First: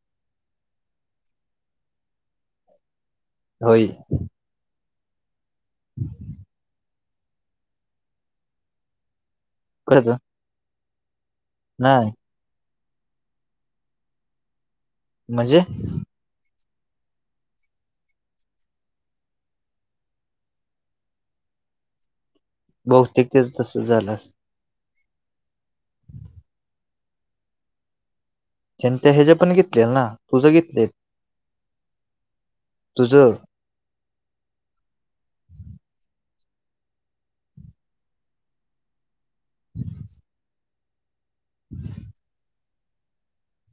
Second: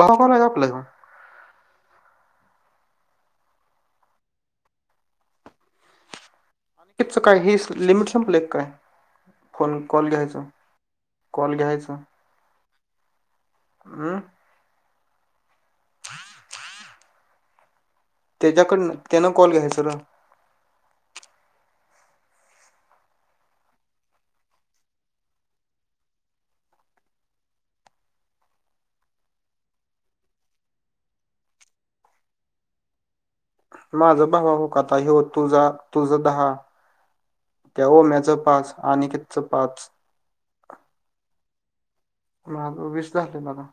बराबर आहे आपलं काम. होय. [unintelligible] आणखच काय हे लिमिट संपलंय काय? फोन कळत कॉल घ्यायचं. कॉल घ्यायचा नाही हम् म्हणजे? ह-ह त्याच्याकडन त्याना कॉल घ्याय सर बौतेिकच तसं झालं जनंत हज पण घेतलेल ना तुझ घेतलेत तुझ माझं भावा हो का आता हे हो तुझा तुझ दहा त्या म्याचं पाच आणि च पाच. ह म वीस झाले मला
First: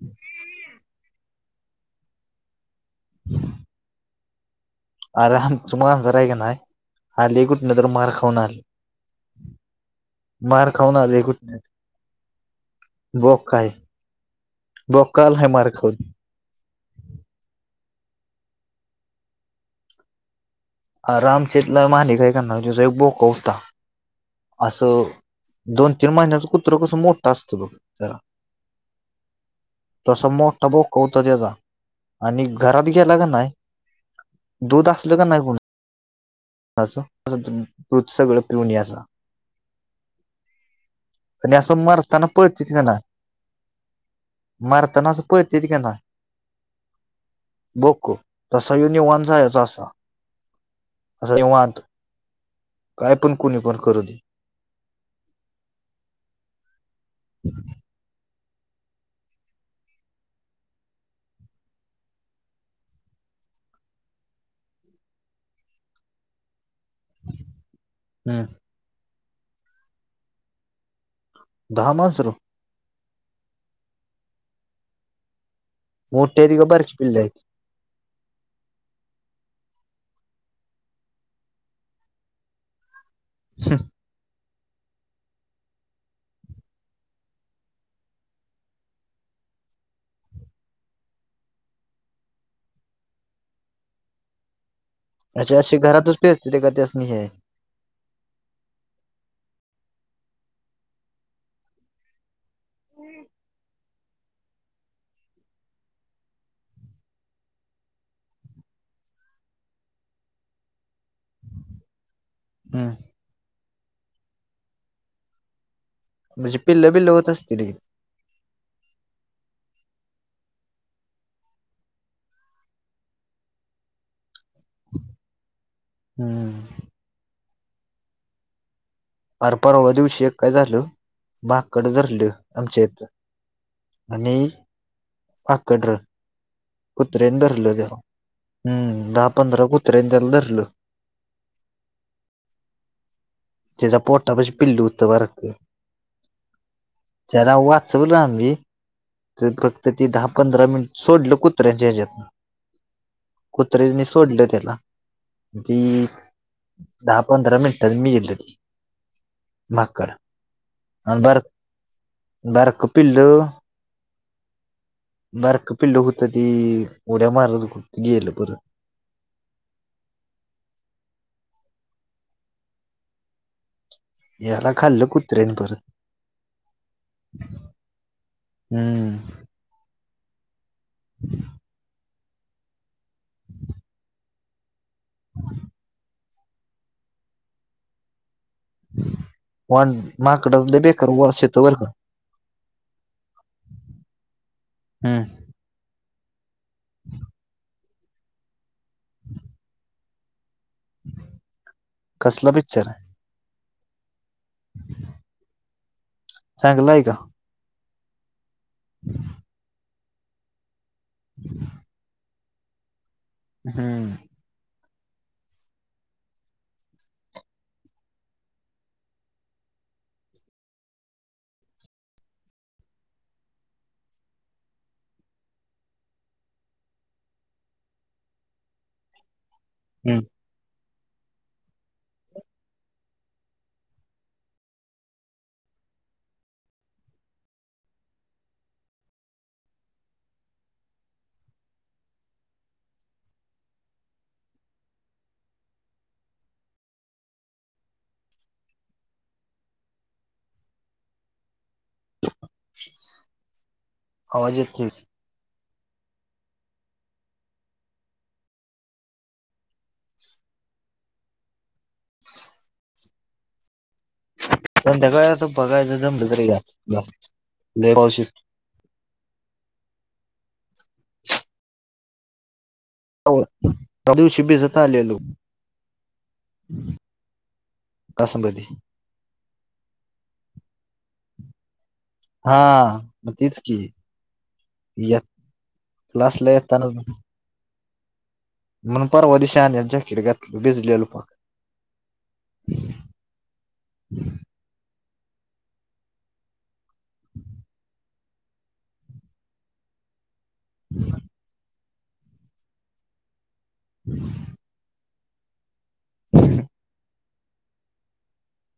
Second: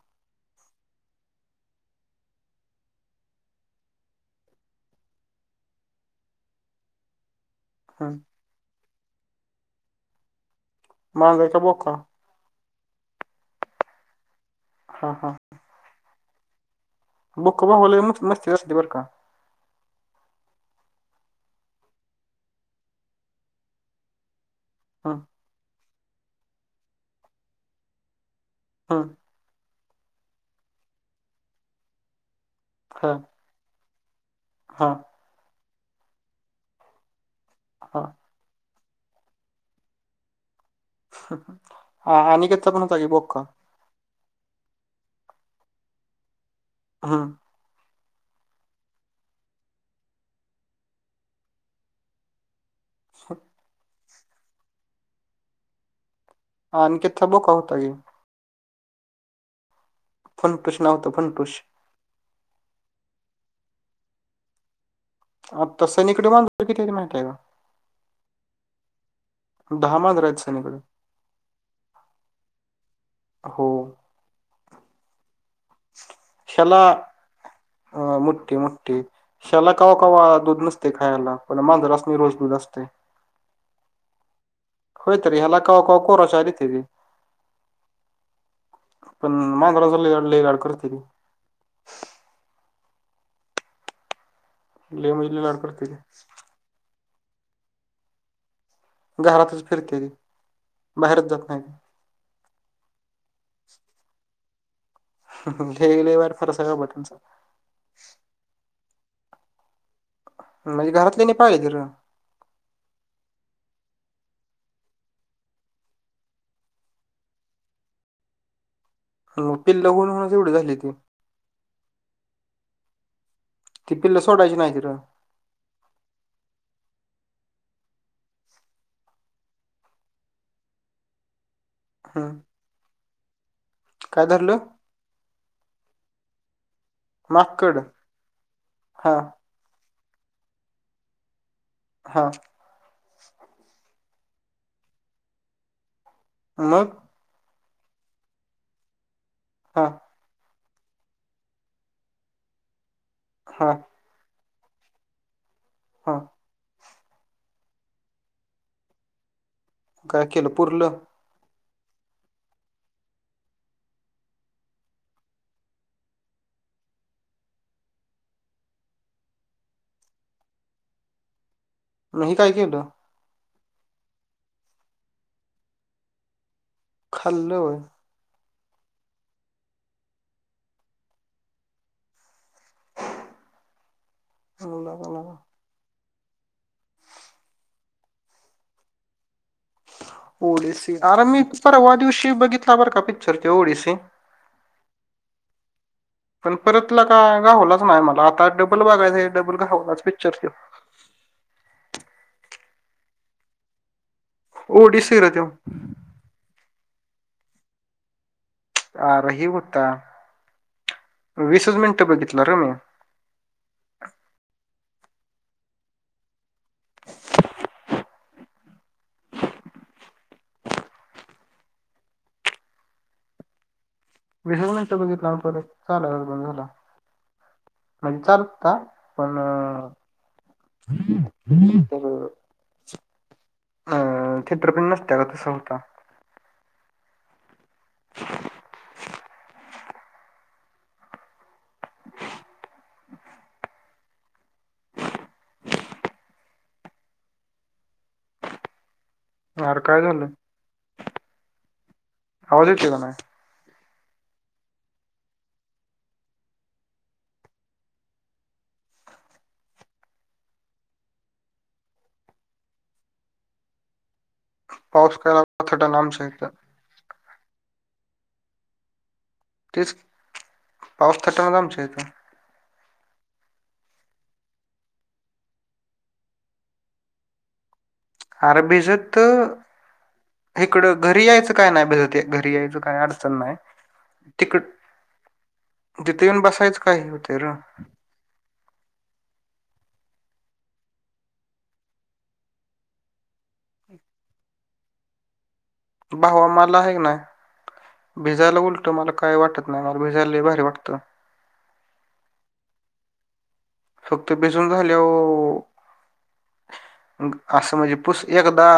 आरम तु मग जरा आहे का नाही, आली कुठ नाही, तर मार हम्म खाऊन आली मार खाऊन आले माझा कुठणे का बोका बॉक काय हा बकाल ह मार खड बुक ब होले म मस्तती बर का आरामचेतला माली काय, कर ना त एक बोका होता. असं हम्म दोन तीन महिन्याच, कुत्र कसं मोठा असतं बघ जरा हां. तसं मोठबो, कौतं त्याचा आणि घरात हा गेला ग नाही. हा दुध असल का नाही हा दूध सगळ पिवणी असा आणि असं मार, असताना हा पळत अनिकेतचा चिथ पण ना होता की बोका मारताना असं प तेथ केना हा. बोक तस युनि वन जायच असा असं तेवत काय पण कोुणी पण करू दे आणीिथं बोका होता गी फंटुश नावतो फंटुश तसं नििकडून मा किती तरी माहितय का हम्म दहामांज रायच सनकडे दहा मास र हो मठ टेरी ग बारख पिला जायची ह मुठी मुठठी. शाला कावा कावा दूध नसते खायला, पण मांजरा असणे रोज दूध असते. ह होोयत ररी हला का कोको रष अरीतरी पण मांगराले ल गाड करते ती ले मजली लाड करते ते तिथे क अस म हे. घरातच फिरते ती बाहेरच जात नाही हम् हे गले वार फरसा का बटचा म्हणजे, घरातल्यानी पाळलीती र हम्म! म्हणजे, पिल्ल-बिल्ल होत असतील की? मग, पिल्ल होऊन होऊनच एवढी झाल्या ती. ती पिल्ल सोडायची नाहीत. हम्म! आर पारव दिवशी एक काय झाल, माकड धरल हम्म आमच्या इथं. काय आणि, धरलं [unintelligible] कुत्र्यांनी धरलं माकड त्याला, हा हम्म, दहा पंधरा कुत्र्यांनी त्याला धरलं. हा. तेझ्या पोटापाशी पिल्लू होत बराक मग? त्याला वाचवलं आम्ही, तर हा फक्त ते दहा पंधरा मिनिट सोडलं कु कुत्र्यांच्या हज्यात, हा कुत्र्यांनी सोडल त्याला ती, हा दहा, पंधरा मिनिटांत मेल ते. माकड काय केलं पुरलं आणि बार, बराक पिल्ल बारक पिल्ल होत ते, उड्या मारत गेलं परत. म हे काय केलं? याला खाल्लं कुत्र्यान परत खल्ल होय? हम्म! [inaudible] [unintelligible] [inaudible] [unintelligible] [inaudible] ओ. माकडाला डी. लय सी बेकार आर मी वास येतो बर का पारवा दिवशी बघितला बरं का पि पिक्चर तो ओ. डि. सी. हम्म पण परत लका, घावलाच नाही मला, आता डबल बघायचं हाय, डबल घावनाच पिक्चर तो. कसला पिच्चर हाय? ओ. डि. सी र तो चांगला आहे का? अर हे होता, वीसच मिनटं बघितलं र मी. हम्म! वीसच मिनिट बघितलं, आणि परत चालायचंच बंद झाला. म्हणजे चालत होता, पण हम्म! [unintelligible] तर [inaudible] आ थेटर पण नसत्यात आता [unintelligible] [inaudible] आर काय झालं, आवाज ययेतोय का नाही? आवाज येतोयच. पाऊस संध्याकाळी काय आता लागला थटान बघायचं, आमच्या जमलं इथं तर [unintelligible] तेच, पाऊस तटनाच आमच्या इथ हो, त्या दिवशी भिजत आलेलो. अरे कासंबदी भिजत, इकडं घरी यायचं काय नाही भिजत घरी हा यायचं काही मग अडचण नाही, तेच की तिकड यात तिथे येऊन क्लासला बसायचं येताना काय होते र. म्हणून परवा दिशी आल्याल्या जॅकेट घातलं भिजलेलो पार. भावा मला हाये का नाय, भिजायला उलट मला काय वाटत नाय. मला भिजायला लई भा री वाटत. फक्त बिसून झाल्या वू ह् [inaudible] असं म्हणजे पुूस एकदा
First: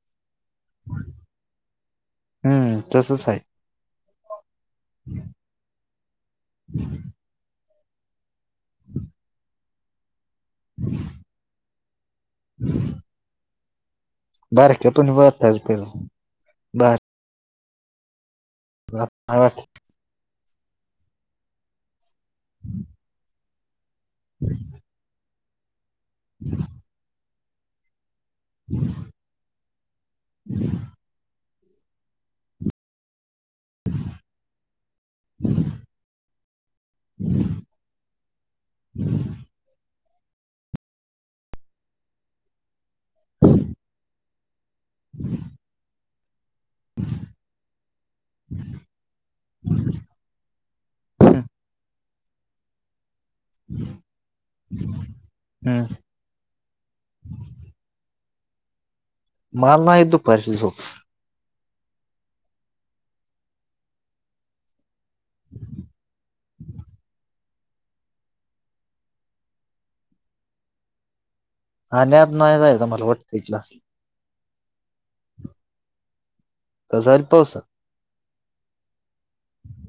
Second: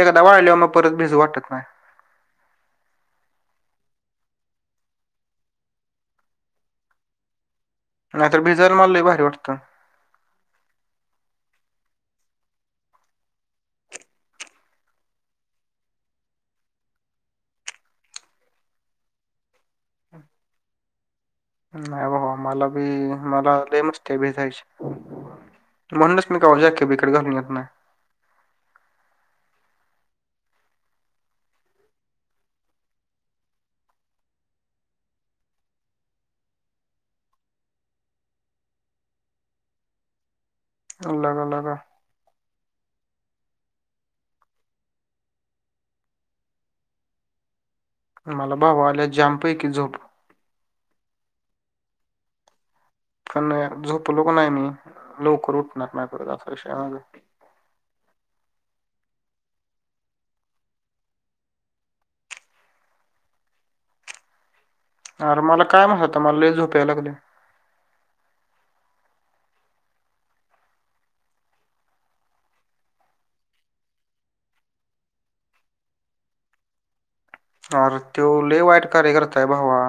एकदा वाळल्याव मग परत भिजू वाटत नाय. हम्म तसच हाय. ह [inaudible] ह [inaudible] नाहीतर भिजला माला लय भारी वाटतं. [inaudible] ह [inaudible] बारके पणी बरतेल ते. [unintelligible] नाही बाबा मला बी मला लई मस्तीय भिजायची. म्हणूनस मी कवा जाॅकेट बिकेट घलून येत नाय. ह [inaudible] [inaudible] [inaudible] अ लगा लगा. ह [inaudible] ह [inaudible] ह [inaudible] मला भाऊ आल्या जांम पैकी झोप. पण यार झोपलो का नाय मी. लवकर उठणार नाही परत [unintelligible] मला नाय येत. दुपारची झोप. अरे मला काय म्हहीता. मला लई झोप् यायला लागले. आणल्या आज नय जायल का मला वाटतंय क्लासला. तो जाईल पावसात. अरे तो लेय वाईट कार्य करताय भावा.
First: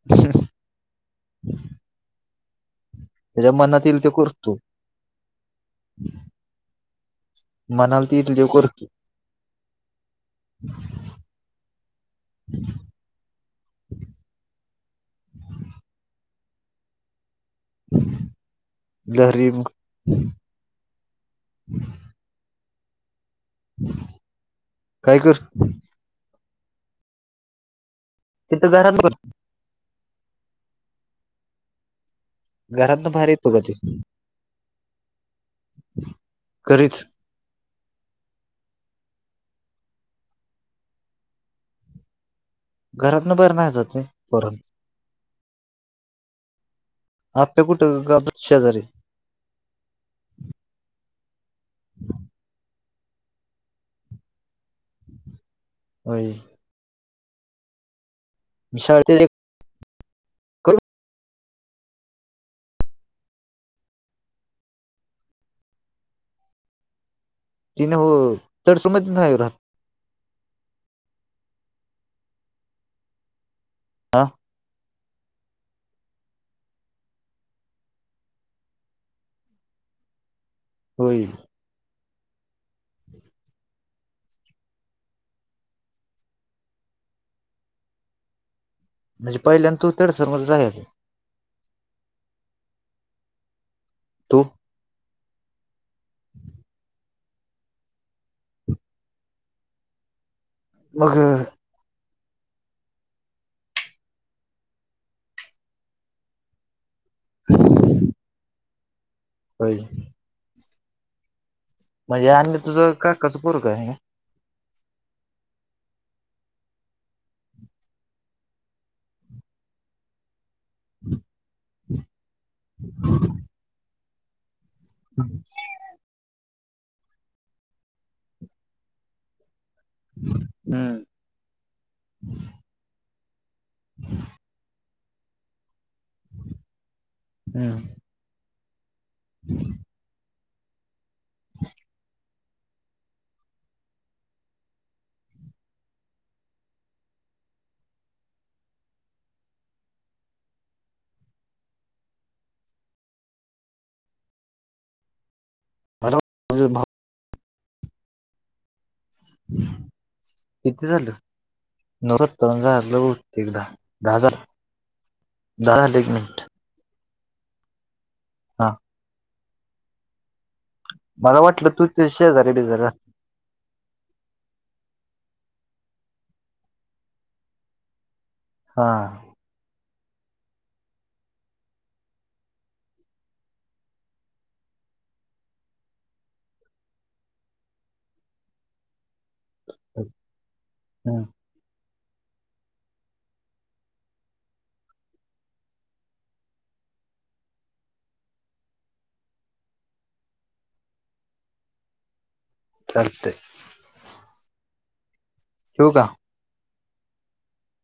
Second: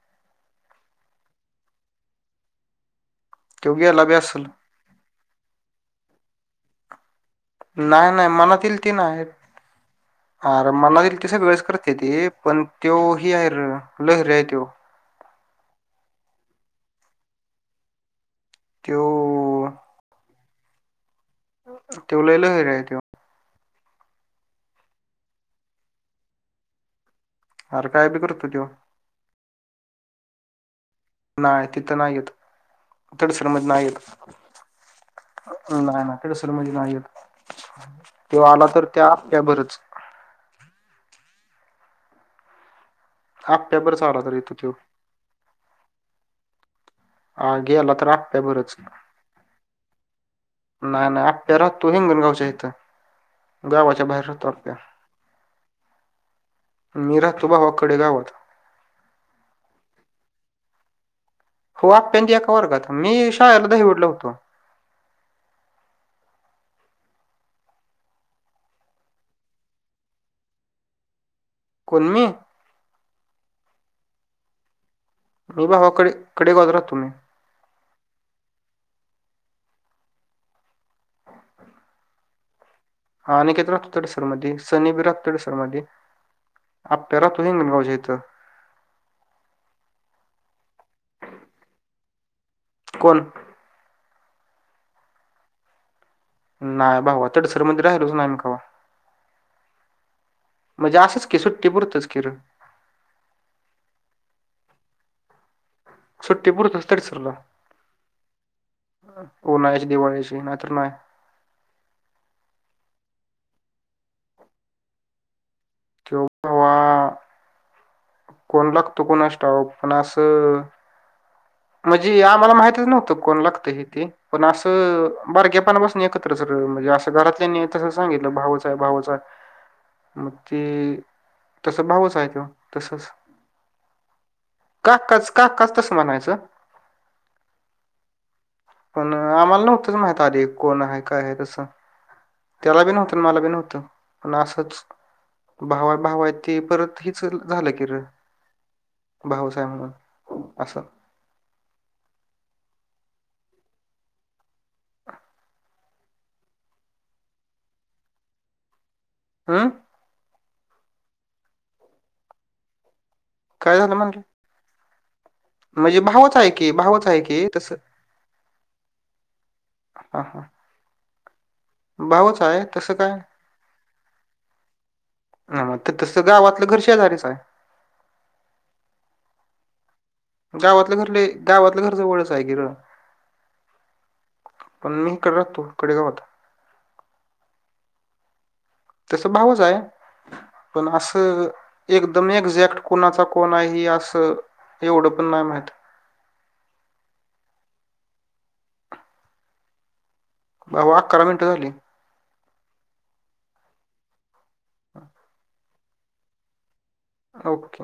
ह [inaudible] त्याच्या त्यो मनात येईल गेला ते बी असल. करतो. मनाला नाय ते नाय येईल मनातील करतो ते नाय. अर मनात येईल ते सगळेस कर त्याती. पण तो हे आहे र. लहरी आहे त्यो. हम [inaudible] त्यो लहरी म. त्यो लई लहरी आहे तो. काय कर अर काय बी कर तिथ घर बस नाय तिथं नाय येत. घरातन बाहेर तडसण येतो का मधी ते नाय येत. नाय नाय तेडसर मधे नाय यत. घरीच त्यो आला तर त्या बरच घरात न बाहेर नाय जात आप्याभरच मी आला तर येतो परत. त्यो. आ, आपल्या गेला कुठं तर गावात अप्प्या बरंच. शेजारी नाही, नाही अप्प्या राहतो हिंगणगावच्या इथं गावाच्या बाहेर राहातो आप्प्या. व्हई. मी राहतो भावाकडे गावात. [unintelligible] आप्प्या न ते एका वर्गात, मी शाळेला दहीवडला शाळेत होतो. ती नव्ह, तरसोबमधी नाही व्हय राहत? कोण मी? हा. मी भावाकडे कडे बाजू राहतो मी. व्हय. हा अनिकेत रात तडसर मध्ये, सनी बी रात तडसर मध्ये. अप्प्या राहतो हींगणगावच्या इथं. म्हणजे पहिल्यांनं तू तडसर मध्ये राहायचं? कोण? तू? [inaudible] नाय भावा, तडसर मधी राहिलोच नाही कवा. म्हणजे मग असंच की सुट्टी पुरतंच की र. सुट्टी पुरतच तडसरला. होय उन्हाळ्याची, दिवाळीची ना नाय. म्हणजे आनि तुझं काकाचं पोरगं हाय काय? [unintelligible] कोण लागतो कुणास ठाऊक, पण असं [unintelligible] म्हणजे आम्हाला माहतीच नव्हतं कोण लागत हे ते, पण असं बारक्यापणा पासन एकत्र तर म्हणजे, असं घरातल्या तसं सांगितलं भाऊच हाय, भाऊच हाय. मग ते, हम्म तस भाऊच हाय त्यो तसच. काकाच, काका तसं म्हणायचं. हम्. पण आम्हाला नव्हतं माहीत आधी कोण हाय, काय हाय तसं. त्याला बी नव्हतं, मला बी नव्हतं पण असच भावा -भावा हाय ते परत हिच चल झालं की र. भाऊच आहे म्हणून असं. [unintelligible] [unintelligible] अंम्म. किती झालं? नऊत्तर झालं बहुतेक दहा, काय दहा म्हणलं झालं. दहा झालं म्हणजे एक भावच मिनिट हाय की, भावच हाय की तसं हा. हां, हां. मला वाटलं तू तेज्या शेजारी -बिजारी तसं राहत काय हा, तर तसं गावातलं घर शेजारीच हाय. हां. गावातलं घर लय गावातलं घरच जवळच हाय की र पण मी इकड राहतो खेडे गावात तस भावच हाय पण हम्म असं एकदम एक्झॅक्ट कोणाचा कोण आय हे असं एवढं पण नाय माहित भावा अकरा मिनिटं झाली. चालतय. ठेवू का? आ ओक